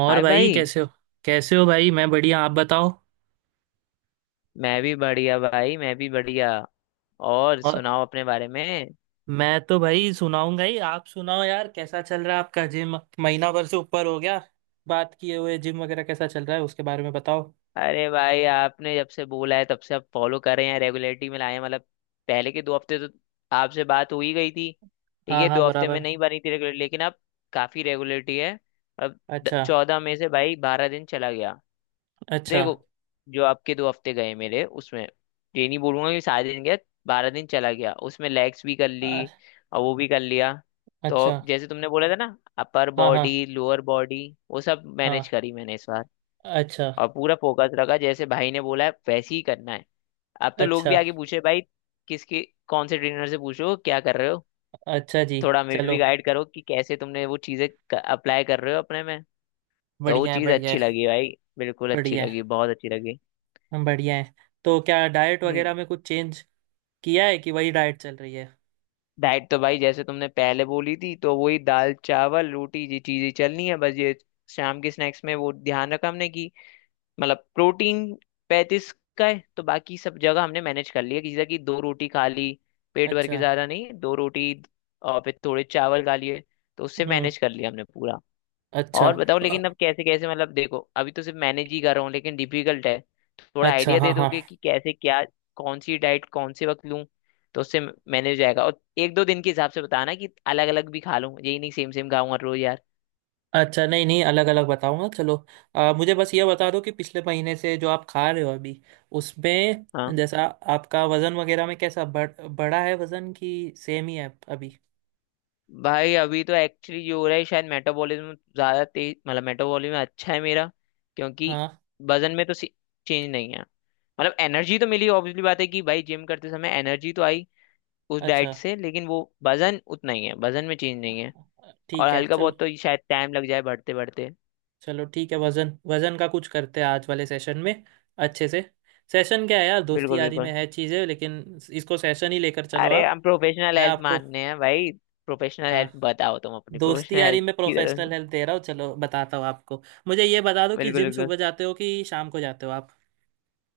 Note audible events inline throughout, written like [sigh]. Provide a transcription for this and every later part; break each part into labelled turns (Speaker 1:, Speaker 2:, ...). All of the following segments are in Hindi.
Speaker 1: और
Speaker 2: हाय
Speaker 1: भाई
Speaker 2: भाई।
Speaker 1: कैसे हो। कैसे हो भाई? मैं बढ़िया, आप बताओ।
Speaker 2: मैं भी बढ़िया भाई, मैं भी बढ़िया। और
Speaker 1: और,
Speaker 2: सुनाओ अपने बारे में।
Speaker 1: मैं तो भाई सुनाऊंगा ही, आप सुनाओ यार, कैसा चल रहा है आपका जिम? महीना भर से ऊपर हो गया बात किए हुए, जिम वगैरह कैसा चल रहा है उसके बारे में बताओ।
Speaker 2: अरे भाई, आपने जब से बोला है तब से आप फॉलो कर रहे हैं, रेगुलरिटी में लाए हैं। मतलब पहले के 2 हफ्ते तो आपसे बात हो ही गई थी। ठीक
Speaker 1: हाँ
Speaker 2: है,
Speaker 1: हाँ,
Speaker 2: 2 हफ्ते में
Speaker 1: बराबर।
Speaker 2: नहीं बनी थी रेगुलर, लेकिन अब काफी रेगुलरिटी है। अब
Speaker 1: अच्छा।
Speaker 2: 14 मई से भाई 12 दिन चला गया।
Speaker 1: अच्छा।
Speaker 2: देखो, जो आपके 2 हफ्ते गए मेरे उसमें, ये नहीं बोलूंगा कि सारे दिन गया। 12 दिन चला गया, उसमें लेग्स भी कर ली
Speaker 1: अ-
Speaker 2: और वो भी कर लिया।
Speaker 1: अच्छा।
Speaker 2: तो जैसे तुमने बोला था ना, अपर
Speaker 1: हाँ हाँ
Speaker 2: बॉडी लोअर बॉडी, वो सब मैनेज
Speaker 1: हाँ।
Speaker 2: करी मैंने इस बार।
Speaker 1: अच्छा।
Speaker 2: और पूरा फोकस रखा, जैसे भाई ने बोला है वैसे ही करना है। अब तो लोग भी
Speaker 1: अच्छा।
Speaker 2: आगे पूछे भाई, किसके, कौन से ट्रेनर से पूछो क्या कर रहे हो।
Speaker 1: अच्छा जी।
Speaker 2: थोड़ा हमें
Speaker 1: चलो।
Speaker 2: भी गाइड करो कि कैसे तुमने वो चीजें अप्लाई कर रहे हो अपने में। तो वो
Speaker 1: बढ़िया है,
Speaker 2: चीज
Speaker 1: बढ़िया
Speaker 2: अच्छी
Speaker 1: है।
Speaker 2: लगी भाई, बिल्कुल अच्छी
Speaker 1: बढ़िया
Speaker 2: लगी, बहुत अच्छी लगी।
Speaker 1: है, बढ़िया है। तो क्या डाइट
Speaker 2: हम्म,
Speaker 1: वगैरह में कुछ चेंज किया है कि वही डाइट चल रही है?
Speaker 2: डाइट तो भाई जैसे तुमने पहले बोली थी, तो वही दाल चावल रोटी, ये चीजें चलनी है बस। ये शाम के स्नैक्स में वो ध्यान रखा हमने कि मतलब प्रोटीन 35 का है, तो बाकी सब जगह हमने मैनेज कर लिया, किसी तरह की दो रोटी खा ली, पेट भर के
Speaker 1: अच्छा।
Speaker 2: ज्यादा नहीं, दो रोटी। और फिर थोड़े चावल खा लिए, तो उससे
Speaker 1: हम्म।
Speaker 2: मैनेज कर लिया हमने पूरा।
Speaker 1: अच्छा।
Speaker 2: और बताओ, लेकिन अब कैसे कैसे, मतलब देखो, अभी तो सिर्फ मैनेज ही कर रहा हूँ, लेकिन डिफिकल्ट है। थोड़ा
Speaker 1: अच्छा।
Speaker 2: आइडिया दे
Speaker 1: हाँ हाँ।
Speaker 2: दोगे कि कैसे क्या, कौन सी डाइट, कौन से वक्त लूँ, तो उससे मैनेज हो जाएगा। और एक दो दिन के हिसाब से बताना कि अलग अलग भी खा लूँ, यही नहीं सेम सेम खाऊंगा रोज यार।
Speaker 1: अच्छा, नहीं नहीं, अलग अलग बताऊंगा, चलो। मुझे बस ये बता दो कि पिछले महीने से जो आप खा रहे हो अभी, उसमें
Speaker 2: हाँ
Speaker 1: जैसा आपका वजन वगैरह में कैसा बढ़ा है, वजन कि सेम ही है अभी?
Speaker 2: भाई, अभी तो एक्चुअली जो हो रहा है, शायद मेटाबॉलिज्म ज्यादा तेज, मतलब मेटाबॉलिज्म अच्छा है मेरा, क्योंकि
Speaker 1: हाँ।
Speaker 2: वजन में तो चेंज नहीं है। मतलब एनर्जी तो मिली, ऑब्वियसली बात है कि भाई जिम करते समय एनर्जी तो आई उस
Speaker 1: अच्छा।
Speaker 2: डाइट से, लेकिन वो वजन उतना ही है, वजन में चेंज नहीं है। और
Speaker 1: ठीक है,
Speaker 2: हल्का
Speaker 1: चलो।
Speaker 2: बहुत तो शायद टाइम लग जाए बढ़ते बढ़ते।
Speaker 1: चलो, ठीक है, वजन वजन का कुछ करते हैं आज वाले सेशन में, अच्छे से। सेशन क्या है यार, दोस्ती
Speaker 2: बिल्कुल
Speaker 1: यारी में
Speaker 2: बिल्कुल।
Speaker 1: है चीज़ें, लेकिन इसको सेशन ही लेकर चलो
Speaker 2: अरे
Speaker 1: आप।
Speaker 2: हम प्रोफेशनल
Speaker 1: मैं
Speaker 2: हेल्प
Speaker 1: आपको।
Speaker 2: मानने हैं भाई। प्रोफेशनल
Speaker 1: हाँ।
Speaker 2: हेल्प बताओ तुम, अपनी
Speaker 1: दोस्ती
Speaker 2: प्रोफेशनल
Speaker 1: यारी
Speaker 2: हेल्प
Speaker 1: में
Speaker 2: की
Speaker 1: प्रोफेशनल
Speaker 2: तरफ।
Speaker 1: हेल्प दे रहा हूँ, चलो बताता हूँ आपको। मुझे ये बता दो कि
Speaker 2: बिल्कुल
Speaker 1: जिम
Speaker 2: बिल्कुल।
Speaker 1: सुबह जाते हो कि शाम को जाते हो आप?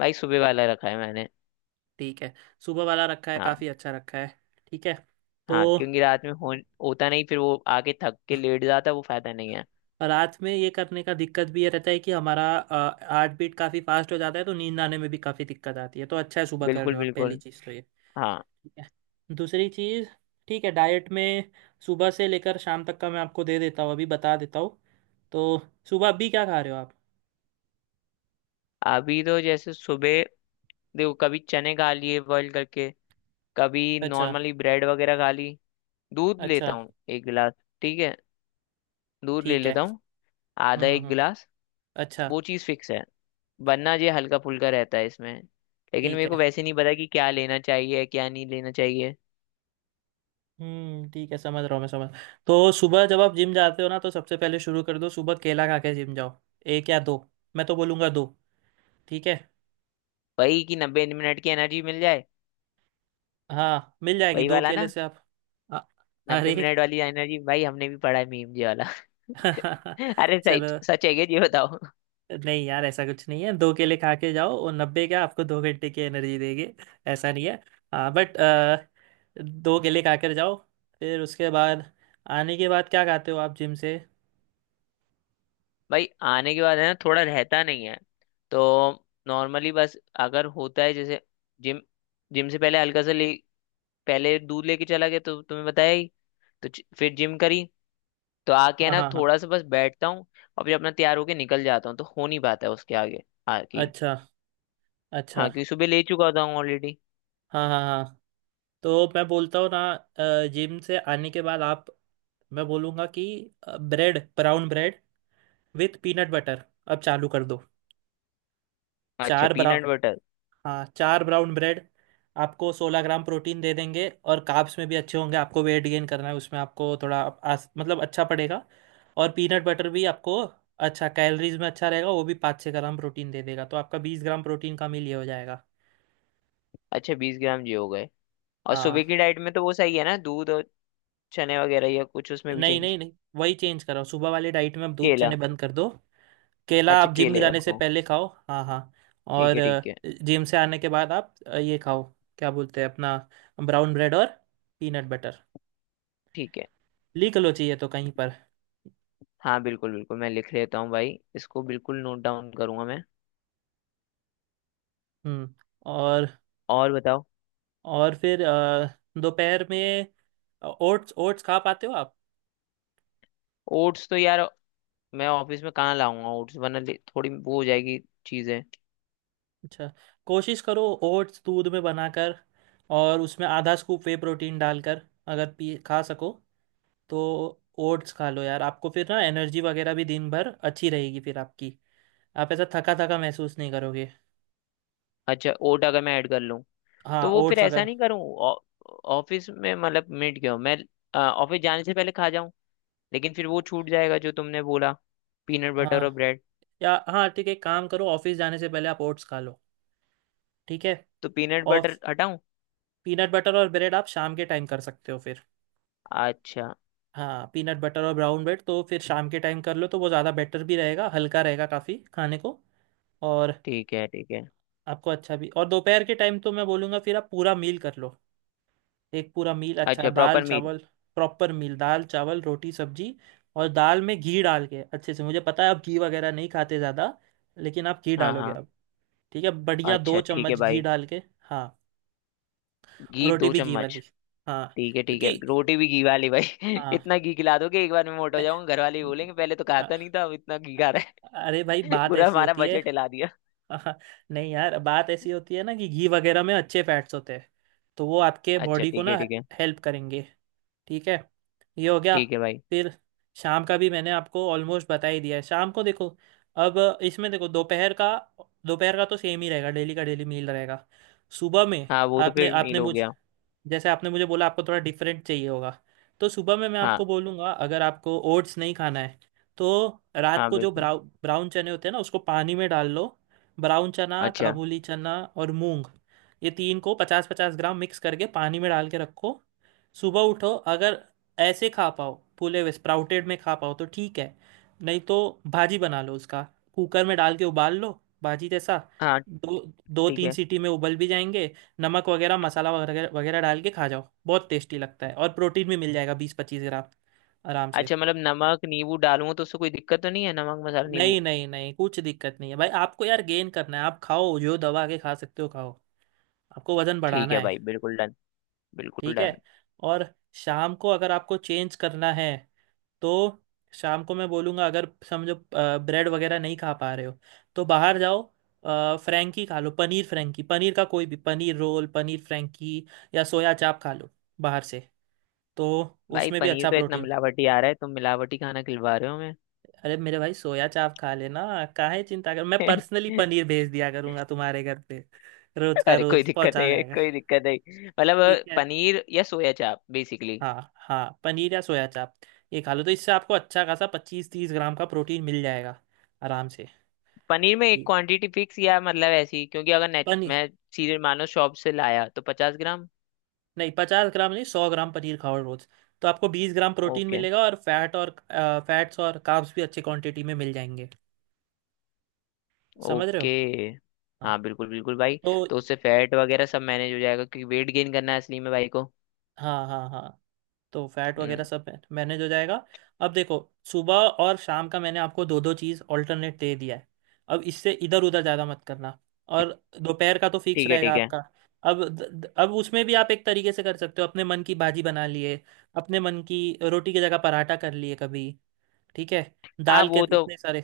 Speaker 2: भाई सुबह वाला रखा है मैंने।
Speaker 1: ठीक है। सुबह वाला रखा है,
Speaker 2: हाँ
Speaker 1: काफ़ी अच्छा रखा है। ठीक है।
Speaker 2: हाँ,
Speaker 1: तो
Speaker 2: क्योंकि रात में हो होता नहीं, फिर वो आके थक के लेट जाता, वो फायदा नहीं है।
Speaker 1: रात में ये करने का दिक्कत भी ये रहता है कि हमारा हार्ट बीट काफ़ी फास्ट हो जाता है, तो नींद आने में भी काफ़ी दिक्कत आती है। तो अच्छा है सुबह कर रहे
Speaker 2: बिल्कुल
Speaker 1: हो आप, पहली
Speaker 2: बिल्कुल।
Speaker 1: चीज़ तो ये।
Speaker 2: हाँ
Speaker 1: ठीक है। दूसरी चीज़, ठीक है, डाइट में सुबह से लेकर शाम तक का मैं आपको दे देता हूँ, अभी बता देता हूँ। तो सुबह अभी क्या खा रहे हो आप?
Speaker 2: अभी तो जैसे सुबह, देखो, कभी चने खा लिए बॉईल करके, कभी
Speaker 1: अच्छा।
Speaker 2: नॉर्मली ब्रेड वगैरह खा ली, दूध लेता
Speaker 1: अच्छा।
Speaker 2: हूँ एक गिलास। ठीक है, दूध ले
Speaker 1: ठीक है।
Speaker 2: लेता हूँ, आधा
Speaker 1: हम्म हम्म
Speaker 2: एक
Speaker 1: हम्म,
Speaker 2: गिलास।
Speaker 1: अच्छा।
Speaker 2: वो चीज़ फिक्स है, वरना ये हल्का फुल्का रहता है इसमें, लेकिन
Speaker 1: ठीक
Speaker 2: मेरे को
Speaker 1: है।
Speaker 2: वैसे नहीं पता कि क्या लेना चाहिए क्या नहीं लेना चाहिए।
Speaker 1: हम्म, ठीक है, समझ रहा हूँ मैं, समझ। तो सुबह जब आप जिम जाते हो ना, तो सबसे पहले शुरू कर दो, सुबह केला खा के जिम जाओ। एक या दो? मैं तो बोलूँगा दो। ठीक है।
Speaker 2: वही कि 90 मिनट की एनर्जी मिल जाए।
Speaker 1: हाँ, मिल जाएगी
Speaker 2: वही
Speaker 1: दो
Speaker 2: वाला
Speaker 1: केले
Speaker 2: ना,
Speaker 1: से आप। अ-
Speaker 2: नब्बे
Speaker 1: अरे!
Speaker 2: मिनट वाली एनर्जी भाई, हमने भी पढ़ा है, मीम ये वाला।
Speaker 1: [laughs]
Speaker 2: [laughs] अरे, सच
Speaker 1: चलो।
Speaker 2: सच है क्या ये बताओ।
Speaker 1: नहीं यार, ऐसा कुछ नहीं है, दो केले खा के जाओ, और 90 क्या, आपको 2 घंटे की एनर्जी देंगे। ऐसा नहीं है। हाँ, बट दो केले खा कर जाओ। फिर उसके बाद, आने के बाद क्या खाते हो आप जिम से?
Speaker 2: भाई आने के बाद है ना, थोड़ा रहता नहीं है। तो नॉर्मली बस अगर होता है, जैसे जिम जिम से पहले हल्का सा ले, पहले दूध लेके चला गया तो तुम्हें बताया ही। तो फिर जिम करी, तो आके है
Speaker 1: हाँ
Speaker 2: ना
Speaker 1: हाँ हाँ।
Speaker 2: थोड़ा सा बस बैठता हूँ, और फिर अपना तैयार होके निकल जाता हूँ, तो हो नहीं पाता है उसके आगे आगे।
Speaker 1: अच्छा।
Speaker 2: हाँ
Speaker 1: अच्छा।
Speaker 2: क्योंकि सुबह ले चुका होता हूँ ऑलरेडी।
Speaker 1: हाँ हाँ हाँ। तो मैं बोलता हूँ ना, जिम से आने के बाद आप, मैं बोलूँगा कि bread, brown bread with peanut butter अब चालू कर दो।
Speaker 2: अच्छा,
Speaker 1: चार ब्राउन।
Speaker 2: Peanut butter.
Speaker 1: हाँ, चार ब्राउन ब्रेड आपको 16 ग्राम प्रोटीन दे देंगे और कार्ब्स में भी अच्छे होंगे, आपको वेट गेन करना है उसमें आपको थोड़ा मतलब अच्छा पड़ेगा। और पीनट बटर भी आपको अच्छा, कैलोरीज में अच्छा रहेगा, वो भी 5-6 ग्राम प्रोटीन दे देगा, तो आपका 20 ग्राम प्रोटीन का मील ये हो जाएगा।
Speaker 2: अच्छा, 20 ग्राम ये हो गए। और सुबह
Speaker 1: हाँ।
Speaker 2: की डाइट में तो वो सही है ना, दूध और चने वगैरह, या कुछ उसमें भी
Speaker 1: नहीं
Speaker 2: चेंज?
Speaker 1: नहीं नहीं, वही चेंज करो, सुबह वाली डाइट में आप दूध
Speaker 2: केला?
Speaker 1: चने बंद कर दो। केला
Speaker 2: अच्छा,
Speaker 1: आप जिम
Speaker 2: केले
Speaker 1: जाने से
Speaker 2: रखो।
Speaker 1: पहले खाओ, हाँ हाँ।
Speaker 2: ठीक
Speaker 1: और
Speaker 2: है, ठीक है,
Speaker 1: जिम से आने के बाद आप ये खाओ, क्या बोलते हैं अपना, ब्राउन ब्रेड और पीनट बटर।
Speaker 2: ठीक है।
Speaker 1: लिख लो चाहिए तो कहीं पर।
Speaker 2: हाँ बिल्कुल बिल्कुल, मैं लिख लेता हूँ भाई, इसको बिल्कुल नोट डाउन करूंगा मैं।
Speaker 1: हम्म। और
Speaker 2: और बताओ।
Speaker 1: और फिर दोपहर में ओट्स, ओट्स खा पाते हो आप?
Speaker 2: ओट्स तो यार, मैं ऑफिस में कहाँ लाऊंगा ओट्स, वरना थोड़ी वो हो जाएगी चीजें।
Speaker 1: अच्छा। कोशिश करो ओट्स दूध में बनाकर और उसमें आधा स्कूप वे प्रोटीन डालकर, अगर पी खा सको तो। ओट्स खा लो यार, आपको फिर ना एनर्जी वगैरह भी दिन भर अच्छी रहेगी फिर आपकी, आप ऐसा थका थका महसूस नहीं करोगे।
Speaker 2: अच्छा, ओट अगर मैं ऐड कर लूँ,
Speaker 1: हाँ
Speaker 2: तो वो फिर
Speaker 1: ओट्स
Speaker 2: ऐसा
Speaker 1: अगर।
Speaker 2: नहीं करूं। ऑ- ऑफिस में मतलब मिट गया हूं, मैं ऑफिस जाने से पहले खा जाऊं, लेकिन फिर वो छूट जाएगा जो तुमने बोला, पीनट बटर और
Speaker 1: हाँ,
Speaker 2: ब्रेड।
Speaker 1: या हाँ, ठीक है, एक काम करो, ऑफिस जाने से पहले आप ओट्स खा लो। ठीक है।
Speaker 2: तो पीनट
Speaker 1: और
Speaker 2: बटर हटाऊं?
Speaker 1: पीनट बटर और ब्रेड आप शाम के टाइम कर सकते हो फिर।
Speaker 2: अच्छा।
Speaker 1: हाँ, पीनट बटर और ब्राउन ब्रेड तो फिर शाम के टाइम कर लो, तो वो ज़्यादा बेटर भी रहेगा, हल्का रहेगा काफ़ी खाने को और
Speaker 2: ठीक है ठीक है।
Speaker 1: आपको अच्छा भी। और दोपहर के टाइम तो मैं बोलूँगा फिर आप पूरा मील कर लो, एक पूरा मील, अच्छा
Speaker 2: अच्छा,
Speaker 1: दाल
Speaker 2: प्रॉपर मील।
Speaker 1: चावल। प्रॉपर मील, दाल चावल रोटी सब्जी। और दाल में घी डाल के अच्छे से, मुझे पता है आप घी वगैरह नहीं खाते ज़्यादा, लेकिन आप घी
Speaker 2: हाँ
Speaker 1: डालोगे।
Speaker 2: हाँ।
Speaker 1: ठीक है, बढ़िया, दो
Speaker 2: अच्छा ठीक है
Speaker 1: चम्मच घी
Speaker 2: भाई।
Speaker 1: डाल के। हाँ। और
Speaker 2: घी
Speaker 1: रोटी
Speaker 2: दो
Speaker 1: भी घी
Speaker 2: चम्मच
Speaker 1: वाली। हाँ।
Speaker 2: ठीक है ठीक है,
Speaker 1: क्योंकि
Speaker 2: रोटी भी घी वाली भाई [laughs]
Speaker 1: हाँ।
Speaker 2: इतना घी खिला दोगे एक बार में मोटा हो जाऊंगा, घर वाले ही
Speaker 1: नहीं,
Speaker 2: बोलेंगे पहले तो खाता नहीं था अब इतना घी खा रहा
Speaker 1: अरे भाई,
Speaker 2: है। [laughs]
Speaker 1: बात
Speaker 2: पूरा
Speaker 1: ऐसी
Speaker 2: हमारा
Speaker 1: होती है।
Speaker 2: बजट हिला दिया।
Speaker 1: [laughs] नहीं यार, बात ऐसी होती है ना कि घी वगैरह में अच्छे फैट्स होते हैं, तो वो आपके
Speaker 2: अच्छा
Speaker 1: बॉडी को
Speaker 2: ठीक
Speaker 1: ना
Speaker 2: है ठीक है।
Speaker 1: हेल्प करेंगे। ठीक है, ये हो गया।
Speaker 2: ठीक है भाई।
Speaker 1: फिर शाम का भी मैंने आपको ऑलमोस्ट बता ही दिया है, शाम को देखो। अब इसमें देखो, दोपहर का, दोपहर का तो सेम ही रहेगा, डेली का डेली मील रहेगा। सुबह में
Speaker 2: हाँ वो तो
Speaker 1: आपने
Speaker 2: फिर मील
Speaker 1: आपने
Speaker 2: हो
Speaker 1: मुझ
Speaker 2: गया।
Speaker 1: जैसे आपने मुझे बोला, आपको थोड़ा डिफरेंट चाहिए होगा, तो सुबह में मैं
Speaker 2: हाँ
Speaker 1: आपको बोलूँगा, अगर आपको ओट्स नहीं खाना है तो रात
Speaker 2: हाँ
Speaker 1: को जो
Speaker 2: बिल्कुल।
Speaker 1: ब्राउन चने होते हैं ना, उसको पानी में डाल लो। ब्राउन चना,
Speaker 2: अच्छा।
Speaker 1: काबुली चना और मूंग, ये तीन को 50-50 ग्राम मिक्स करके पानी में डाल के रखो। सुबह उठो, अगर ऐसे खा पाओ, फूले हुए स्प्राउटेड में खा पाओ तो ठीक है, नहीं तो भाजी बना लो उसका। कुकर में डाल के उबाल लो, भाजी जैसा।
Speaker 2: हाँ।
Speaker 1: दो, दो
Speaker 2: ठीक
Speaker 1: तीन
Speaker 2: है।
Speaker 1: सीटी में उबल भी जाएंगे। नमक वगैरह, मसाला वगैरह वगैरह डाल के खा जाओ, बहुत टेस्टी लगता है और प्रोटीन भी मिल जाएगा 20-25 ग्राम आराम से।
Speaker 2: अच्छा मतलब नमक नींबू डालूंगा तो उससे कोई दिक्कत तो नहीं है, नमक मसाला नींबू?
Speaker 1: नहीं नहीं नहीं, कुछ दिक्कत नहीं है भाई, आपको यार गेन करना है, आप खाओ जो दबा के खा सकते हो खाओ, आपको वजन
Speaker 2: ठीक
Speaker 1: बढ़ाना
Speaker 2: है
Speaker 1: है।
Speaker 2: भाई, बिल्कुल डन, बिल्कुल
Speaker 1: ठीक
Speaker 2: डन।
Speaker 1: है। और शाम को अगर आपको चेंज करना है तो शाम को मैं बोलूँगा, अगर समझो ब्रेड वगैरह नहीं खा पा रहे हो तो बाहर जाओ, फ्रैंकी खा लो, पनीर फ्रैंकी, पनीर का कोई भी, पनीर रोल, पनीर फ्रैंकी या सोया चाप खा लो बाहर से, तो
Speaker 2: भाई
Speaker 1: उसमें भी
Speaker 2: पनीर
Speaker 1: अच्छा
Speaker 2: तो इतना
Speaker 1: प्रोटीन।
Speaker 2: मिलावटी आ रहा है, तुम मिलावटी खाना खिलवा रहे हो हमें।
Speaker 1: अरे मेरे भाई, सोया चाप खा लेना, काहे चिंता कर, मैं पर्सनली
Speaker 2: [laughs]
Speaker 1: पनीर भेज दिया करूंगा तुम्हारे घर पे, रोज का
Speaker 2: अरे कोई
Speaker 1: रोज
Speaker 2: दिक्कत
Speaker 1: पहुंचा
Speaker 2: नहीं है,
Speaker 1: जाएगा।
Speaker 2: कोई दिक्कत नहीं, मतलब
Speaker 1: ठीक है,
Speaker 2: पनीर या सोया चाप बेसिकली।
Speaker 1: हाँ हाँ, पनीर या सोया चाप, ये खा लो तो इससे आपको अच्छा खासा 25-30 ग्राम का प्रोटीन मिल जाएगा आराम से।
Speaker 2: पनीर में एक
Speaker 1: ठीक।
Speaker 2: क्वांटिटी फिक्स, या मतलब ऐसी, क्योंकि अगर नेट
Speaker 1: पनीर,
Speaker 2: मैं सीधे मानो शॉप से लाया तो 50 ग्राम?
Speaker 1: नहीं 50 ग्राम नहीं, 100 ग्राम पनीर खाओ रोज, तो आपको 20 ग्राम प्रोटीन
Speaker 2: ओके।
Speaker 1: मिलेगा और फैट और फैट्स और कार्ब्स भी अच्छी क्वांटिटी में मिल जाएंगे। समझ रहे हो?
Speaker 2: ओके।
Speaker 1: हाँ।
Speaker 2: हाँ बिल्कुल बिल्कुल भाई।
Speaker 1: तो
Speaker 2: तो उससे फैट वगैरह सब मैनेज हो जाएगा, क्योंकि वेट गेन करना है असली में भाई को।
Speaker 1: हाँ हाँ हाँ, तो फैट
Speaker 2: हम्म,
Speaker 1: वगैरह सब मैनेज हो जाएगा। अब देखो, सुबह और शाम का मैंने आपको दो दो चीज़ ऑल्टरनेट दे दिया है, अब इससे इधर उधर ज़्यादा मत करना। और दोपहर का तो फिक्स
Speaker 2: ठीक है
Speaker 1: रहेगा
Speaker 2: ठीक है।
Speaker 1: आपका। अब अब उसमें भी आप एक तरीके से कर सकते हो, अपने मन की भाजी बना लिए, अपने मन की रोटी की जगह पराठा कर लिए कभी। ठीक है,
Speaker 2: हाँ
Speaker 1: दाल के
Speaker 2: वो तो
Speaker 1: इतने सारे।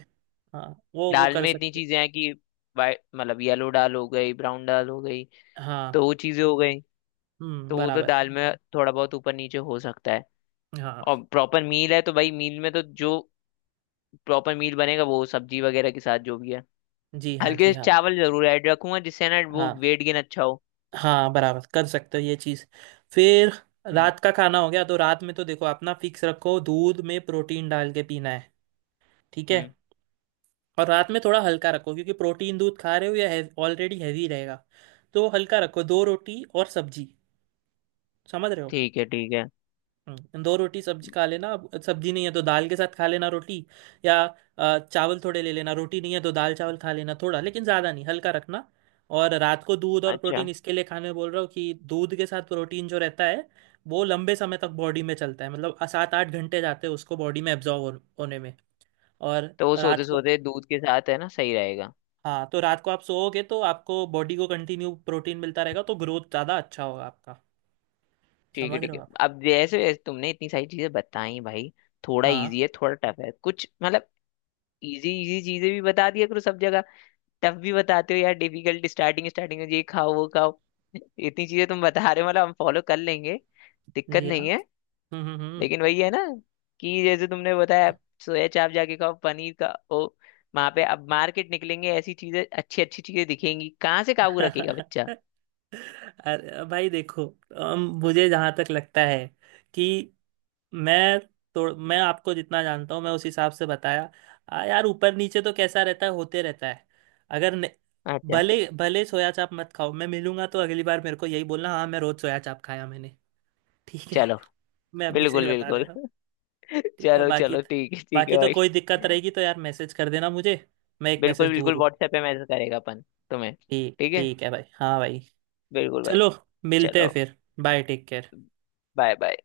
Speaker 1: हाँ, वो
Speaker 2: दाल
Speaker 1: कर
Speaker 2: में इतनी
Speaker 1: सकते
Speaker 2: चीजें हैं कि, वाइट मतलब येलो दाल हो गई, ब्राउन दाल हो गई,
Speaker 1: हो।
Speaker 2: तो
Speaker 1: हाँ।
Speaker 2: वो चीजें हो गई।
Speaker 1: हम्म,
Speaker 2: तो वो तो
Speaker 1: बराबर।
Speaker 2: दाल में थोड़ा बहुत ऊपर नीचे हो सकता है।
Speaker 1: हाँ।
Speaker 2: और प्रॉपर मील है तो भाई मील में तो जो प्रॉपर मील बनेगा वो सब्जी वगैरह के साथ जो भी है,
Speaker 1: जी हाँ, जी
Speaker 2: हल्के से
Speaker 1: हाँ।
Speaker 2: चावल जरूर ऐड रखूंगा जिससे ना वो
Speaker 1: हाँ
Speaker 2: वेट गेन अच्छा हो।
Speaker 1: हाँ, बराबर, कर सकते हो ये चीज़। फिर
Speaker 2: हम्म
Speaker 1: रात का खाना हो गया, तो रात में तो देखो अपना फिक्स रखो, दूध में प्रोटीन डाल के पीना है। ठीक है।
Speaker 2: हम्म।
Speaker 1: और रात में थोड़ा हल्का रखो, क्योंकि प्रोटीन दूध खा रहे हो या ऑलरेडी हैवी रहेगा, तो हल्का रखो, दो रोटी और सब्जी। समझ रहे हो?
Speaker 2: ठीक है ठीक है।
Speaker 1: दो रोटी सब्जी खा लेना, अब सब्जी नहीं है तो दाल के साथ खा लेना रोटी, या चावल थोड़े ले लेना, रोटी नहीं है तो दाल चावल खा लेना थोड़ा, लेकिन ज़्यादा नहीं, हल्का रखना। और रात को दूध और
Speaker 2: अच्छा,
Speaker 1: प्रोटीन इसके लिए खाने बोल रहा हूँ कि दूध के साथ प्रोटीन जो रहता है वो लंबे समय तक बॉडी में चलता है, मतलब 7-8 घंटे जाते हैं उसको बॉडी में एब्जॉर्व होने में। और
Speaker 2: तो वो
Speaker 1: रात
Speaker 2: सोते
Speaker 1: को,
Speaker 2: सोते दूध के साथ है ना, सही रहेगा।
Speaker 1: हाँ तो रात को आप सोओगे तो आपको बॉडी को कंटिन्यू प्रोटीन मिलता रहेगा तो ग्रोथ ज़्यादा अच्छा होगा आपका।
Speaker 2: ठीक है
Speaker 1: समझ रहे
Speaker 2: ठीक
Speaker 1: हो
Speaker 2: है,
Speaker 1: आप?
Speaker 2: अब जैसे जैसे तुमने इतनी सारी चीजें बताई भाई, थोड़ा
Speaker 1: हाँ
Speaker 2: इजी है थोड़ा टफ है कुछ, मतलब इजी इजी चीजें भी बता दिया करो सब जगह। टफ भी बताते हो यार, डिफिकल्ट, स्टार्टिंग स्टार्टिंग में ये खाओ वो खाओ। इतनी चीजें तुम बता रहे हो, मतलब हम फॉलो कर लेंगे, दिक्कत
Speaker 1: जी हाँ।
Speaker 2: नहीं है।
Speaker 1: हम्म।
Speaker 2: लेकिन वही है ना, कि जैसे तुमने बताया सोया चाप जाके खाओ, पनीर का ओ, वहां पे अब मार्केट निकलेंगे, ऐसी चीजें, अच्छी अच्छी चीजें दिखेंगी, कहाँ से काबू रखेगा
Speaker 1: [laughs]
Speaker 2: बच्चा।
Speaker 1: अरे भाई देखो, मुझे जहां तक लगता है कि मैं, तो मैं आपको जितना जानता हूँ मैं उस हिसाब से बताया। यार ऊपर नीचे तो कैसा रहता है, होते रहता है। अगर न,
Speaker 2: अच्छा।
Speaker 1: भले भले सोया चाप मत खाओ, मैं मिलूंगा तो अगली बार मेरे को यही बोलना, हाँ मैं रोज सोया चाप खाया मैंने। ठीक है।
Speaker 2: चलो।
Speaker 1: [laughs] मैं अभी से ही
Speaker 2: बिल्कुल
Speaker 1: बता दे
Speaker 2: बिल्कुल।
Speaker 1: रहा हूँ। ठीक है,
Speaker 2: चलो
Speaker 1: बाकी,
Speaker 2: चलो ठीक है
Speaker 1: बाकी तो
Speaker 2: भाई।
Speaker 1: कोई दिक्कत रहेगी तो यार मैसेज कर देना मुझे, मैं एक
Speaker 2: बिल्कुल
Speaker 1: मैसेज दूर
Speaker 2: बिल्कुल,
Speaker 1: हूँ।
Speaker 2: व्हाट्सएप पे मैसेज करेगा अपन तुम्हें।
Speaker 1: ठीक,
Speaker 2: ठीक है।
Speaker 1: ठीक है भाई, हाँ भाई।
Speaker 2: बिल्कुल भाई।
Speaker 1: चलो, मिलते हैं
Speaker 2: चलो।
Speaker 1: फिर। Bye, take care.
Speaker 2: Bye bye.